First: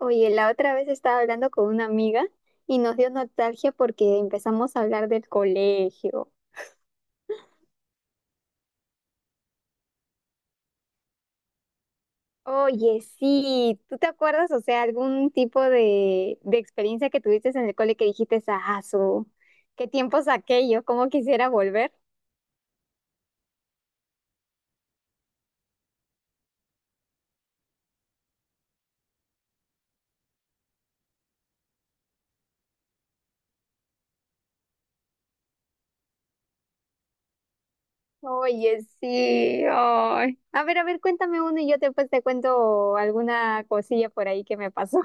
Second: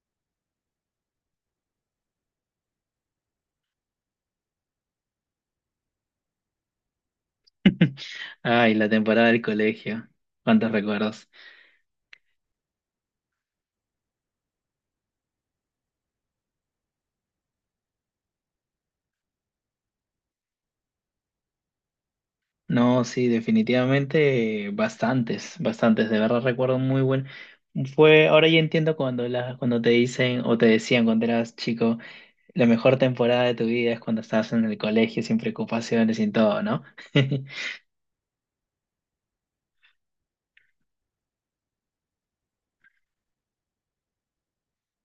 Oye, la otra vez estaba hablando con una amiga y nos dio nostalgia porque empezamos a hablar del colegio. Ay, la temporada del colegio. ¿Cuántos recuerdos? Oye, sí, ¿tú te acuerdas, o sea, algún tipo de experiencia que tuviste en el cole que dijiste, ah, su, qué tiempos aquellos, cómo quisiera volver? No, sí, definitivamente bastantes, bastantes. De verdad recuerdo muy buen. Fue, ahora ya entiendo cuando cuando te dicen o te decían cuando eras chico, la mejor temporada de tu vida es cuando estabas en el colegio sin preocupaciones, sin todo, ¿no? Oye, sí, ay. A ver, cuéntame uno y yo después te cuento alguna cosilla por ahí que me pasó.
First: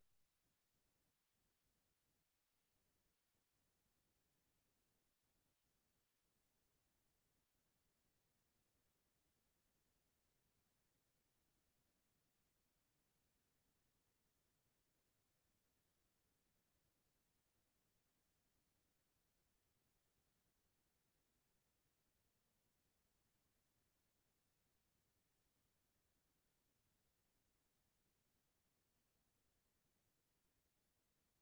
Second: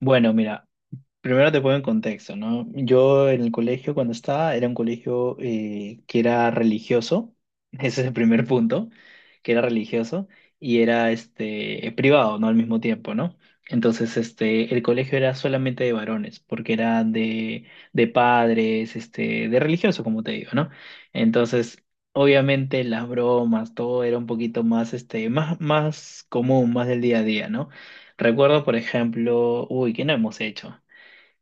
Bueno, mira. Primero te pongo en contexto, ¿no? Yo en el colegio cuando estaba era un colegio que era religioso, ese es el primer punto, que era religioso y era privado, ¿no? Al mismo tiempo, ¿no? Entonces, el colegio era solamente de varones, porque era de padres, de religioso, como te digo, ¿no? Entonces, obviamente las bromas, todo era un poquito más, más común, más del día a día, ¿no? Recuerdo, por ejemplo, uy, ¿qué no hemos hecho?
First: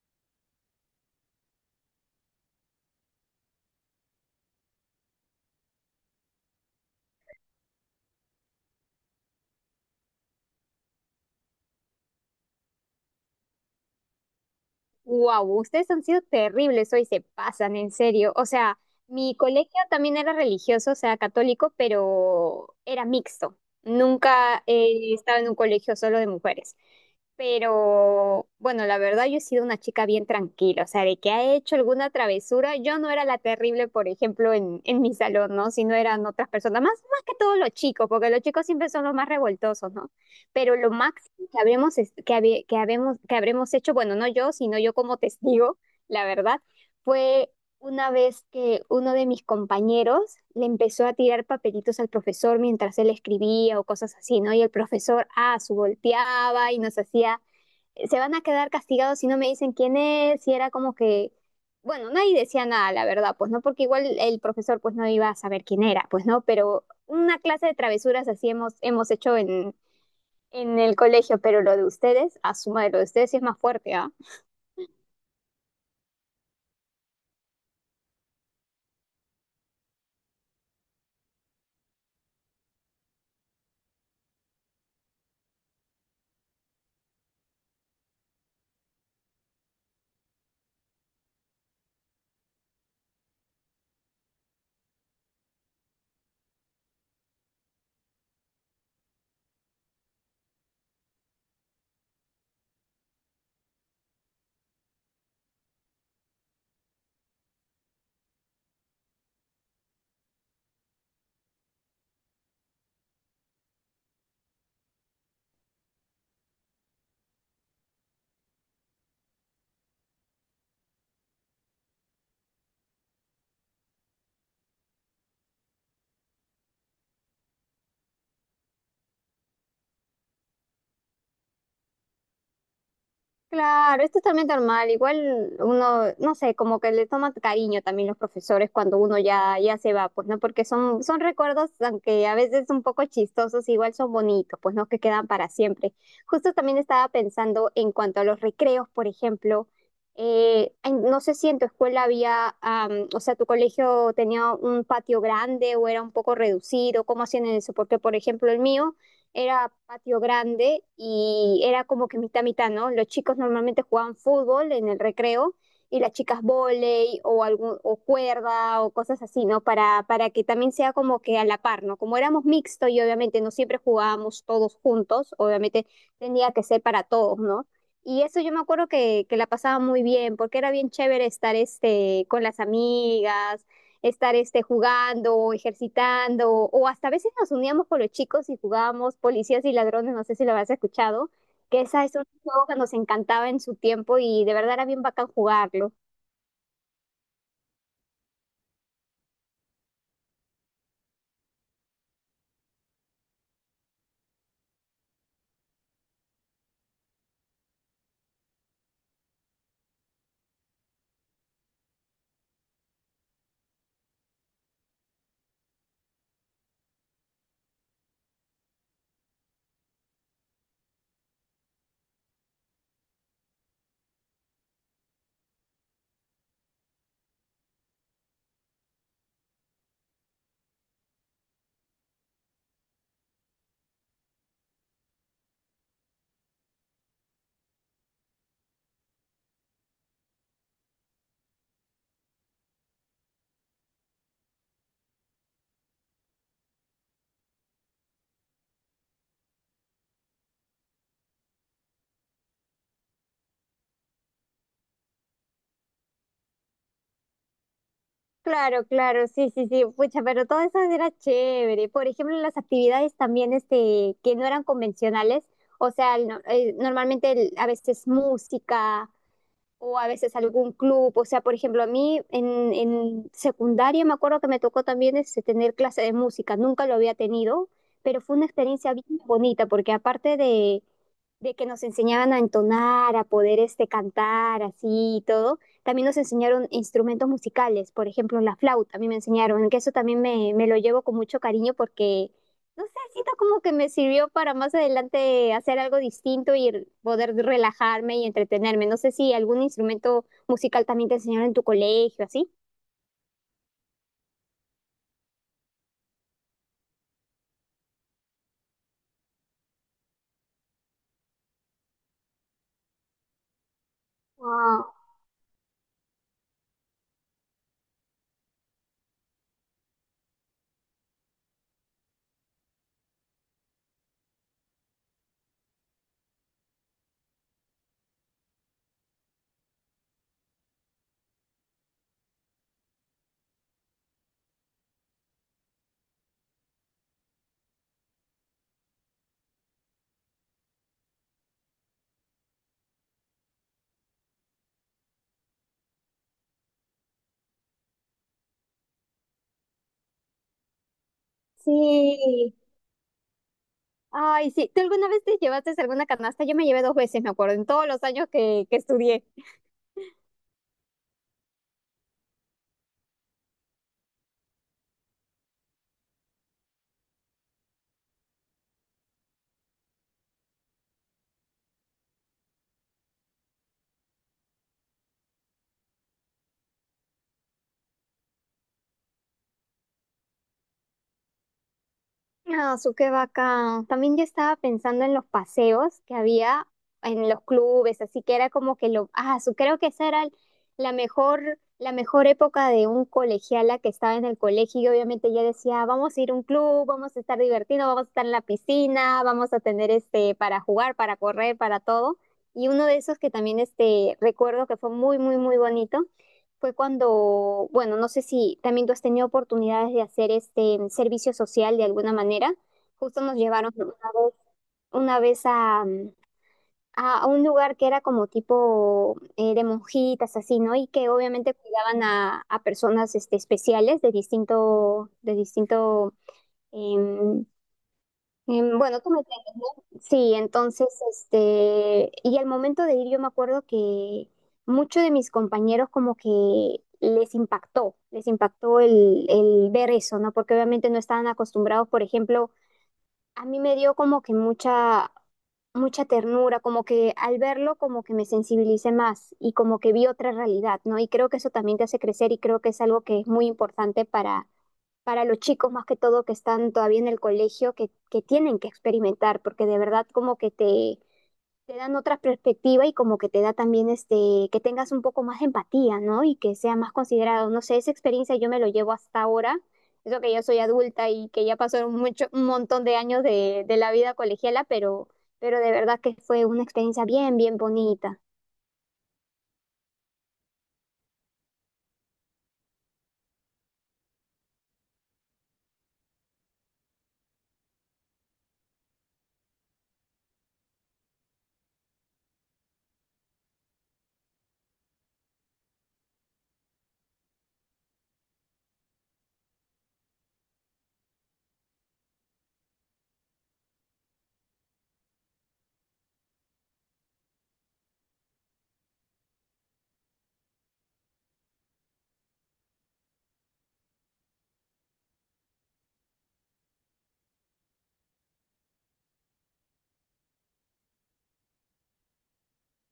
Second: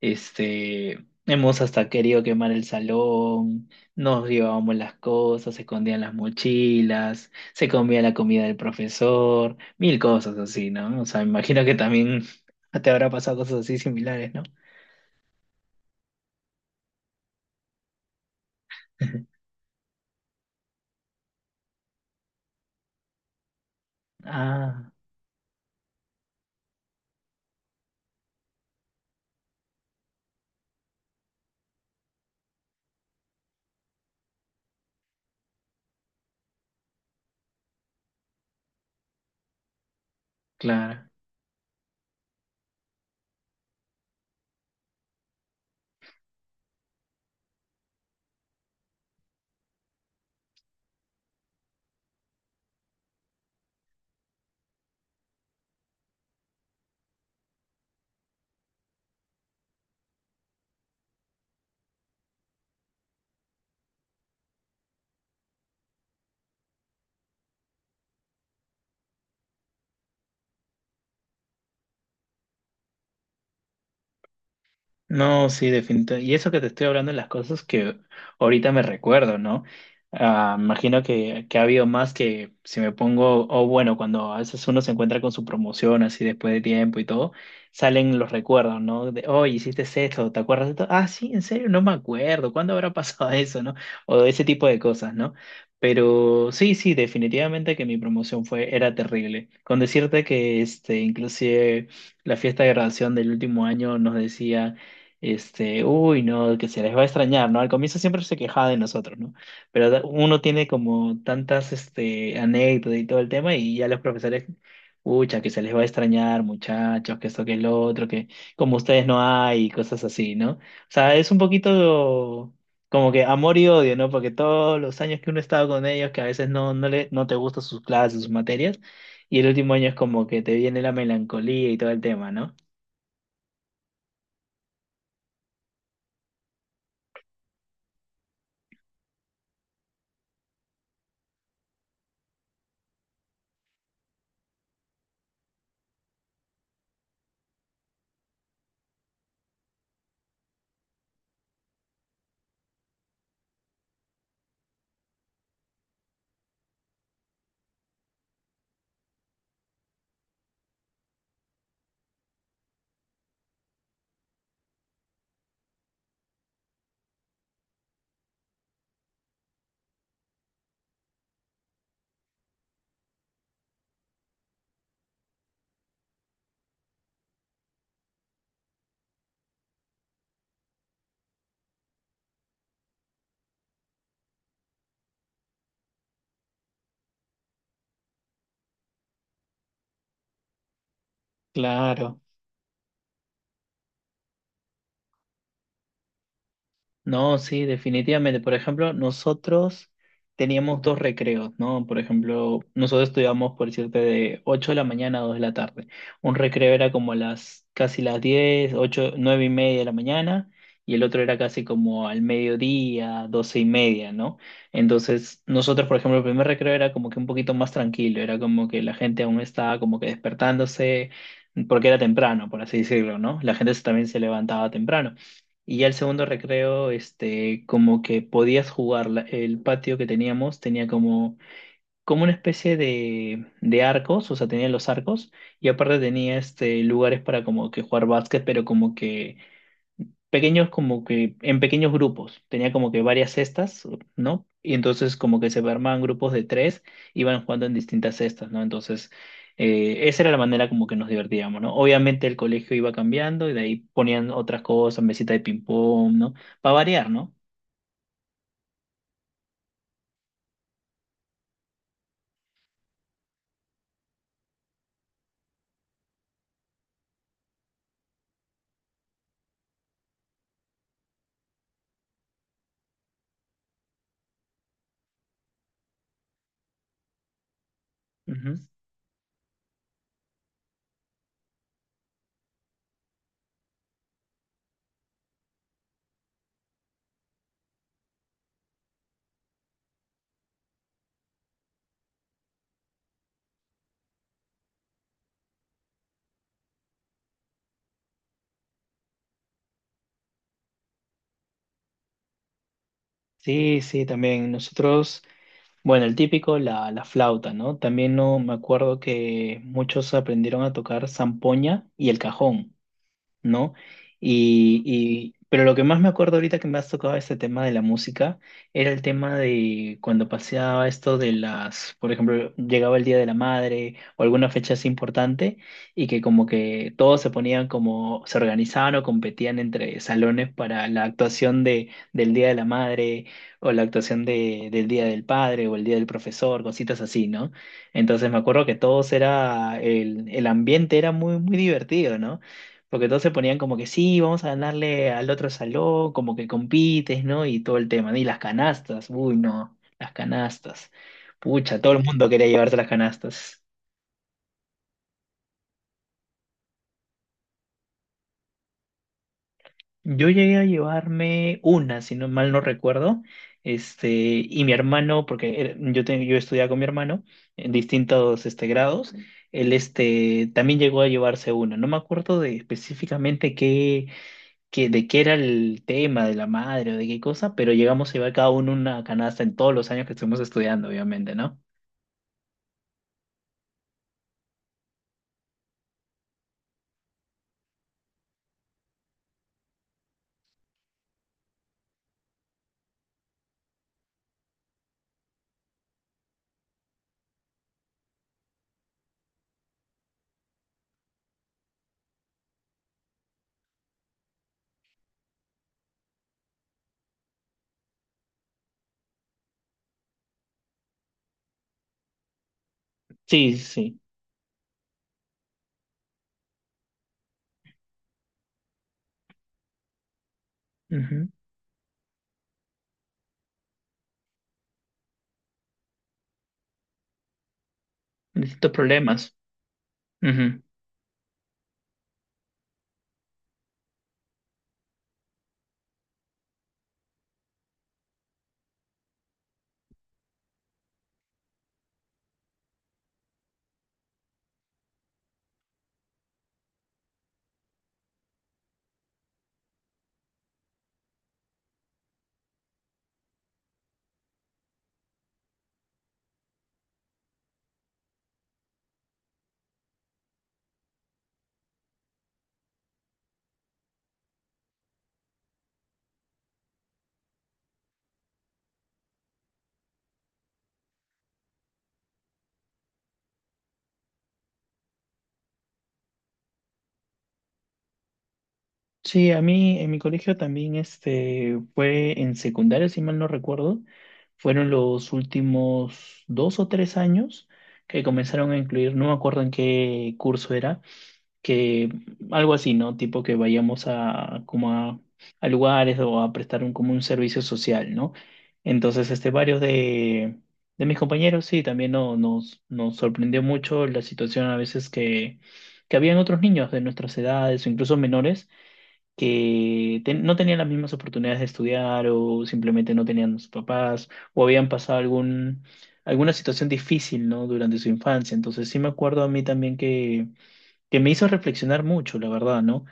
Hemos hasta querido quemar el salón, nos llevábamos las cosas, se escondían las mochilas, se comía la comida del profesor, mil cosas así, ¿no? O sea, me imagino que también te habrá pasado cosas así similares, ¿no? Wow, ustedes han sido terribles hoy, se pasan, en serio. O sea, mi colegio también era religioso, o sea, católico, pero era mixto. Nunca Ah, he estado en un colegio solo de mujeres. Pero bueno, la verdad yo he sido una chica bien tranquila, o sea, de que ha hecho alguna travesura, yo no era la terrible, por ejemplo, en mi salón, ¿no? Sino eran otras personas, más que todos los chicos, porque los chicos siempre son los más revoltosos, ¿no? Pero lo claro. máximo que habremos, es- que, habe- que, habemos- que habremos hecho, bueno, no yo, sino yo como testigo, la verdad, fue una vez que uno de mis compañeros le empezó a tirar papelitos al profesor mientras él escribía o cosas así, ¿no? Y el profesor, ah, su volteaba y nos hacía, se van a quedar castigados si no me dicen quién es, y era como que... Bueno, nadie decía nada, la verdad, pues no, porque igual el profesor pues no iba a saber quién era, pues no, pero una clase de travesuras así hemos hecho en el colegio, pero lo de ustedes, asuma de lo de ustedes sí es más fuerte, ¿ah? No, sí, definitivamente. Y eso que te estoy hablando de las cosas que ahorita me recuerdo, ¿no? Ah, imagino que ha habido más que si me pongo, o bueno, cuando a veces uno se encuentra con su promoción así después de tiempo y todo, salen los recuerdos, ¿no? De, oh, hiciste esto, ¿te acuerdas de esto? Ah, sí, en serio, no me acuerdo, ¿cuándo habrá pasado eso?, ¿no? O de ese tipo de cosas, ¿no? Pero sí, sí, definitivamente que mi promoción fue, era terrible. Con decirte que inclusive la fiesta de graduación del último año nos decía... Uy, no, que se les va a extrañar, ¿no? Al comienzo siempre se quejaba de nosotros, ¿no? Pero uno tiene como tantas, anécdotas y todo el tema y ya los profesores, pucha, que se les va a extrañar, muchachos, que esto, que lo otro, que como ustedes no hay y cosas así, ¿no? O sea, es un poquito como que amor y odio, ¿no? Porque todos los años que uno ha estado con ellos, que a veces no, no le, no te gustan sus clases, sus materias, y el último año es como que te viene la melancolía y todo el tema, ¿no? Claro, es totalmente normal. Igual uno, no sé, como que le toma cariño también los profesores cuando uno ya se va, pues, ¿no? Porque son recuerdos, aunque a veces un poco chistosos, igual son bonitos, pues, ¿no? Que quedan para siempre. Justo también estaba pensando en cuanto a los recreos, por ejemplo. No sé si en tu escuela había, o sea, tu colegio tenía un patio grande o era un poco reducido, ¿cómo hacían eso? Porque, por ejemplo, el mío era patio grande y era como que mitad mitad, ¿no? Los chicos normalmente jugaban fútbol en el recreo y las chicas volei o algún o cuerda o cosas así, ¿no? Para que también sea como que a la par, ¿no? Como éramos mixto y obviamente no siempre jugábamos todos juntos, obviamente tenía que ser para todos, ¿no? Y eso yo me acuerdo que la pasaba muy bien, porque era bien chévere estar este, con las amigas, estar este, jugando, o ejercitando, o hasta a veces nos uníamos con los chicos y jugábamos policías y ladrones, no sé si lo habrás escuchado, que esa es Claro. un juego que nos encantaba en su tiempo y de verdad era bien bacán jugarlo. No, sí, definitivamente. Por ejemplo, nosotros teníamos dos recreos, ¿no? Por ejemplo, nosotros estudiábamos, por decirte, de 8 de la mañana a 2 de la tarde. Un recreo era como las casi las 10 8 9:30 de la mañana, y el otro era casi como al mediodía, 12:30, ¿no? Entonces, nosotros, por ejemplo, el primer recreo era como que un poquito más tranquilo, era como que la gente aún estaba como que despertándose, porque era temprano, por así decirlo, ¿no? La gente también se levantaba temprano. Y ya el segundo recreo, como que podías jugar. El patio que teníamos tenía como una especie de arcos, o sea, tenía los arcos, y aparte tenía lugares para como que jugar básquet, pero como que pequeños como que en pequeños grupos. Tenía como que varias cestas, ¿no? Y entonces como que se armaban grupos de tres, iban jugando en distintas cestas, ¿no? Entonces esa era la manera como que nos divertíamos, ¿no? Obviamente el colegio iba cambiando y de ahí ponían otras cosas, mesita de ping pong, ¿no? Para variar, ¿no? Claro, claro, sí, sí, sí, pucha, pero todo eso era chévere. Por ejemplo, las actividades también este, que no eran convencionales, o sea, normalmente a veces música o a veces algún club. O sea, por ejemplo, a mí en secundaria me acuerdo que me tocó también este, tener clase de música. Nunca lo había tenido, pero fue una Ujú. experiencia bien bonita porque aparte de que nos enseñaban a entonar, a poder este cantar así y todo, también nos enseñaron instrumentos musicales, por ejemplo, la flauta, a mí me enseñaron, que eso también me lo llevo con mucho cariño porque, no sé, siento como que me sirvió para más adelante hacer algo distinto y poder relajarme y entretenerme. No sé si algún instrumento musical también te enseñaron en tu colegio, así. Sí, sí, también nosotros, bueno, el típico, la flauta, ¿no? También no me acuerdo que muchos aprendieron a tocar zampoña y el cajón, ¿no? Wow, Pero lo que más me acuerdo ahorita que me has tocado ese tema de la música era el tema de cuando paseaba esto de las, por ejemplo, llegaba el Día de la Madre o alguna fecha así importante y que como que todos se ponían como, se organizaban o competían entre salones para la actuación de, del Día de la Madre o la actuación de, del Día del Padre o el Día del Profesor, cositas así, ¿no? Entonces me acuerdo que todos era, el ambiente era muy, muy divertido, ¿no? Porque todos se ponían como que sí, vamos a ganarle al otro salón, como que compites, ¿no? Y todo el tema. Y las canastas, uy, no, las canastas. Pucha, todo el mundo quería sí. llevarse las canastas. Ay, sí, ¿tú alguna vez te llevaste alguna canasta? Yo me llevé dos veces, me acuerdo, en todos los años que estudié. Yo llegué a llevarme una, si no mal no recuerdo. Y mi hermano, porque yo estudiaba con mi hermano en distintos grados, él también llegó a llevarse una. No me acuerdo de específicamente qué que de qué era el tema, de la madre o de qué cosa, pero llegamos a llevar cada uno una canasta en todos los años que estuvimos estudiando, obviamente, ¿no? Ah, su qué bacán. También yo estaba pensando en los paseos que había en los clubes, así que era como que lo, ah, su creo que esa era la mejor época de un colegiala que estaba en el colegio y obviamente ya decía, vamos a ir a un club, vamos a estar divertidos, vamos a estar en la piscina, vamos a tener este para jugar, para correr, para todo. Y uno de esos que también este recuerdo que fue muy, muy, muy bonito fue cuando, bueno, no sé si también tú has tenido oportunidades de hacer este servicio social de alguna manera. Justo nos Sí, sí, llevaron una sí. vez, una vez a, a a un lugar que era como tipo de monjitas, así, ¿no? Y que Ujú. obviamente cuidaban a personas este, especiales de distinto, em, Distintos bueno, tú me problemas. Sí, Ujú. entonces, este, y al momento de ir, yo me acuerdo que muchos de mis compañeros como que les impactó el ver eso, ¿no? Porque obviamente no estaban acostumbrados, por ejemplo, a mí me dio como que mucha ternura, como que al verlo como que me sensibilicé más y como que vi otra realidad, ¿no? Y creo que eso también te hace crecer y creo que es algo que es muy importante para los chicos más que todo que están todavía en el colegio, que tienen que experimentar, porque de verdad como que te dan otra perspectiva y como que te da también este, que tengas un poco más de empatía, ¿no? Y que sea más considerado. No sé, esa experiencia yo me lo llevo hasta ahora. Eso que yo soy adulta y que ya pasaron mucho, un montón de años de la vida colegiala, pero de verdad que fue una experiencia bien, bien bonita. Sí, a mí en mi colegio también fue en secundaria, si mal no recuerdo, fueron los últimos 2 o 3 años que comenzaron a incluir, no me acuerdo en qué curso era, que algo así, ¿no? Tipo que vayamos a a lugares o a prestar un como un servicio social, ¿no? Entonces, varios de mis compañeros, sí, también nos sorprendió mucho la situación a veces que habían otros niños de nuestras edades o incluso menores que no tenían las mismas oportunidades de estudiar o simplemente no tenían sus papás o habían pasado algún, alguna situación difícil, ¿no? Durante su infancia. Entonces, sí me acuerdo a mí también que me hizo reflexionar mucho, la verdad, ¿no?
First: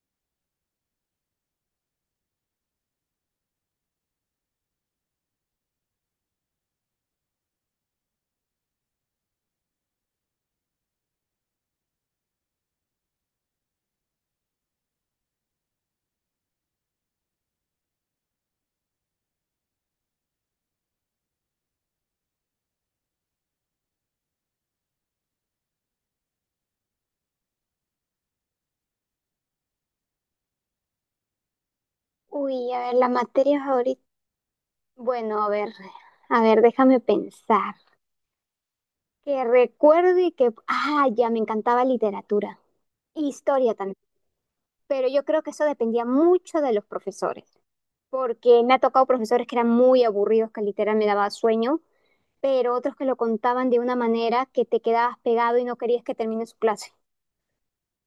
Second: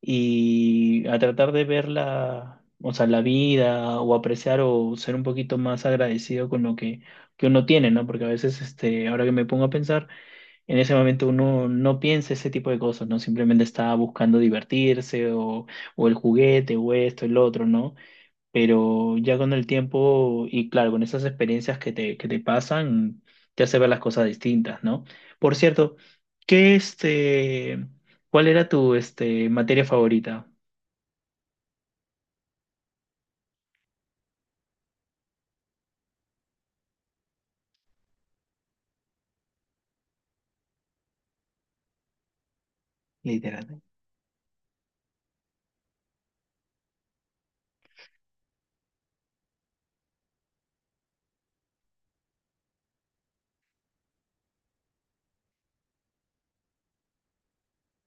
Y a tratar de ver la, o sea, la vida o apreciar o ser un poquito más agradecido con lo que uno tiene, ¿no? Porque a veces, ahora que me pongo a pensar, en ese momento uno no piensa ese tipo de cosas, ¿no? Simplemente está buscando divertirse o el juguete o esto, el otro, ¿no? Pero ya con el tiempo y claro, con esas experiencias que te pasan, te hace ver las cosas distintas, ¿no? Por cierto, ¿qué este, ¿cuál era tu materia favorita? Uy, a ver, la materia ahorita. Bueno, a ver, déjame pensar. Que recuerde que, ah, ya me encantaba literatura, historia Literal. también, pero yo creo que eso dependía mucho de los profesores, porque me ha tocado profesores que eran muy aburridos, que literal me daba sueño, pero otros que lo contaban de una manera que te quedabas pegado y no querías que termine su clase.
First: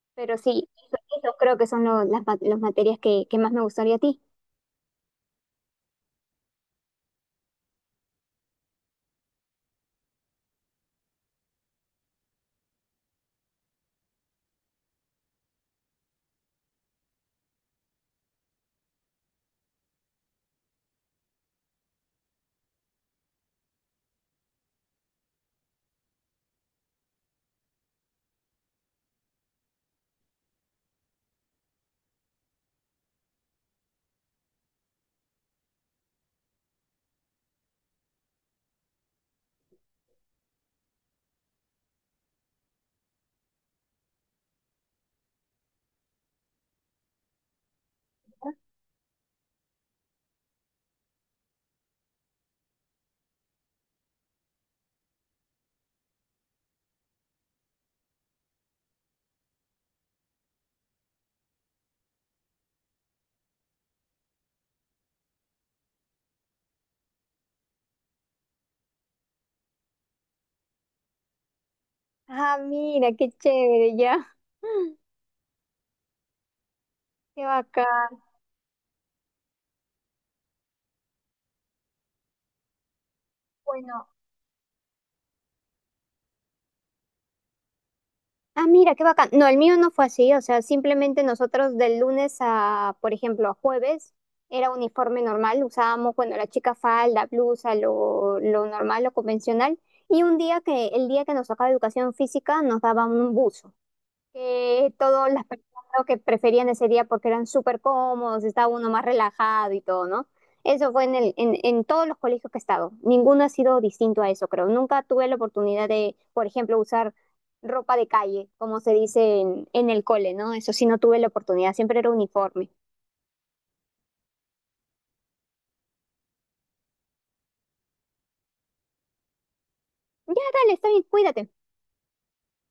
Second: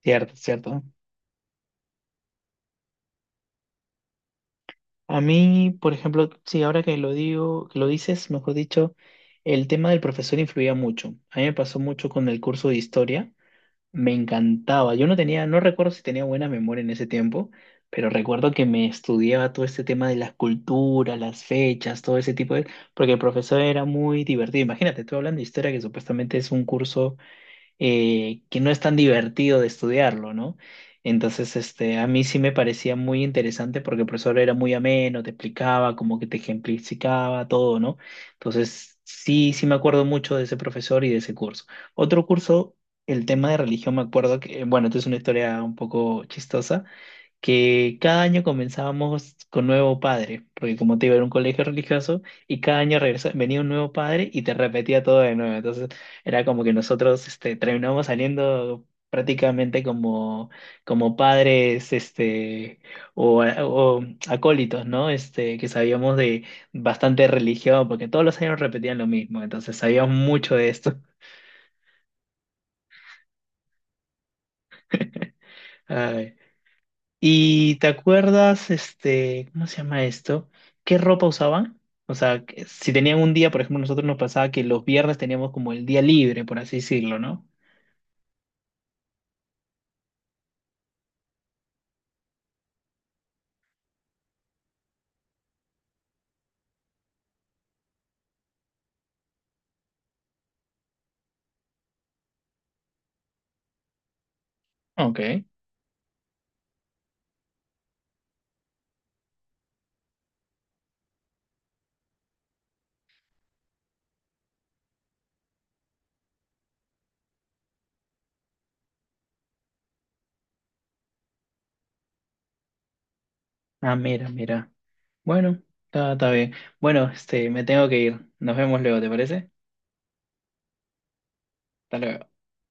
Cierto, Pero sí, cierto. eso creo que son las materias que más me gustaría a ti. A mí, por ejemplo, sí, ahora que lo digo, que lo dices, mejor dicho, el tema del profesor influía mucho. A mí me pasó mucho con el curso de historia. Me encantaba. Yo no tenía, no recuerdo si tenía buena memoria en ese tiempo, pero recuerdo que me estudiaba todo este tema de las culturas, las fechas, todo ese tipo de... Porque el profesor era muy divertido. Imagínate, estoy hablando de historia que supuestamente es un curso que no es tan divertido de estudiarlo, ¿no? Entonces, a mí sí me parecía muy interesante porque el profesor era muy ameno, te explicaba, como que te ejemplificaba todo, ¿no? Entonces, sí, sí me acuerdo mucho de ese profesor y de ese curso. Otro curso, el tema de religión, me acuerdo que, bueno, esto es una historia un poco chistosa que cada año comenzábamos con nuevo padre, porque como te iba a un colegio religioso y cada año venía un nuevo padre y te repetía todo de nuevo. Entonces era como que nosotros terminábamos saliendo prácticamente como padres o acólitos, ¿no? Que sabíamos de bastante religión, porque todos los años repetían lo mismo, entonces sabíamos mucho de esto. Ah, mira, qué chévere, ya. Qué ¿Y te bacán. acuerdas, cómo se llama esto? ¿Qué ropa usaban? O sea, que si tenían un día, por ejemplo, nosotros Bueno, nos pasaba que los viernes teníamos como el día libre, por así decirlo, ¿no? ah, mira, qué bacán. No, el mío no fue así, o sea, simplemente nosotros del lunes a, por ejemplo, a jueves, era uniforme normal, usábamos, bueno, la chica falda, blusa, lo normal, lo convencional, y un día que, el día que nos tocaba educación física, nos daban un buzo que todas Ok. las personas creo que preferían ese día porque eran súper cómodos, estaba uno más relajado y todo, ¿no? Eso fue en el, en todos los colegios que he estado. Ninguno ha sido distinto a eso, creo. Nunca tuve la oportunidad de, por ejemplo, usar ropa de calle, como se dice en el cole, ¿no? Eso sí no tuve la oportunidad, siempre era uniforme. Ah, mira, mira. Bueno, está bien. Bueno, me tengo que ir. Nos vemos luego, ¿te parece? Ya, dale, está bien, cuídate. Hasta luego.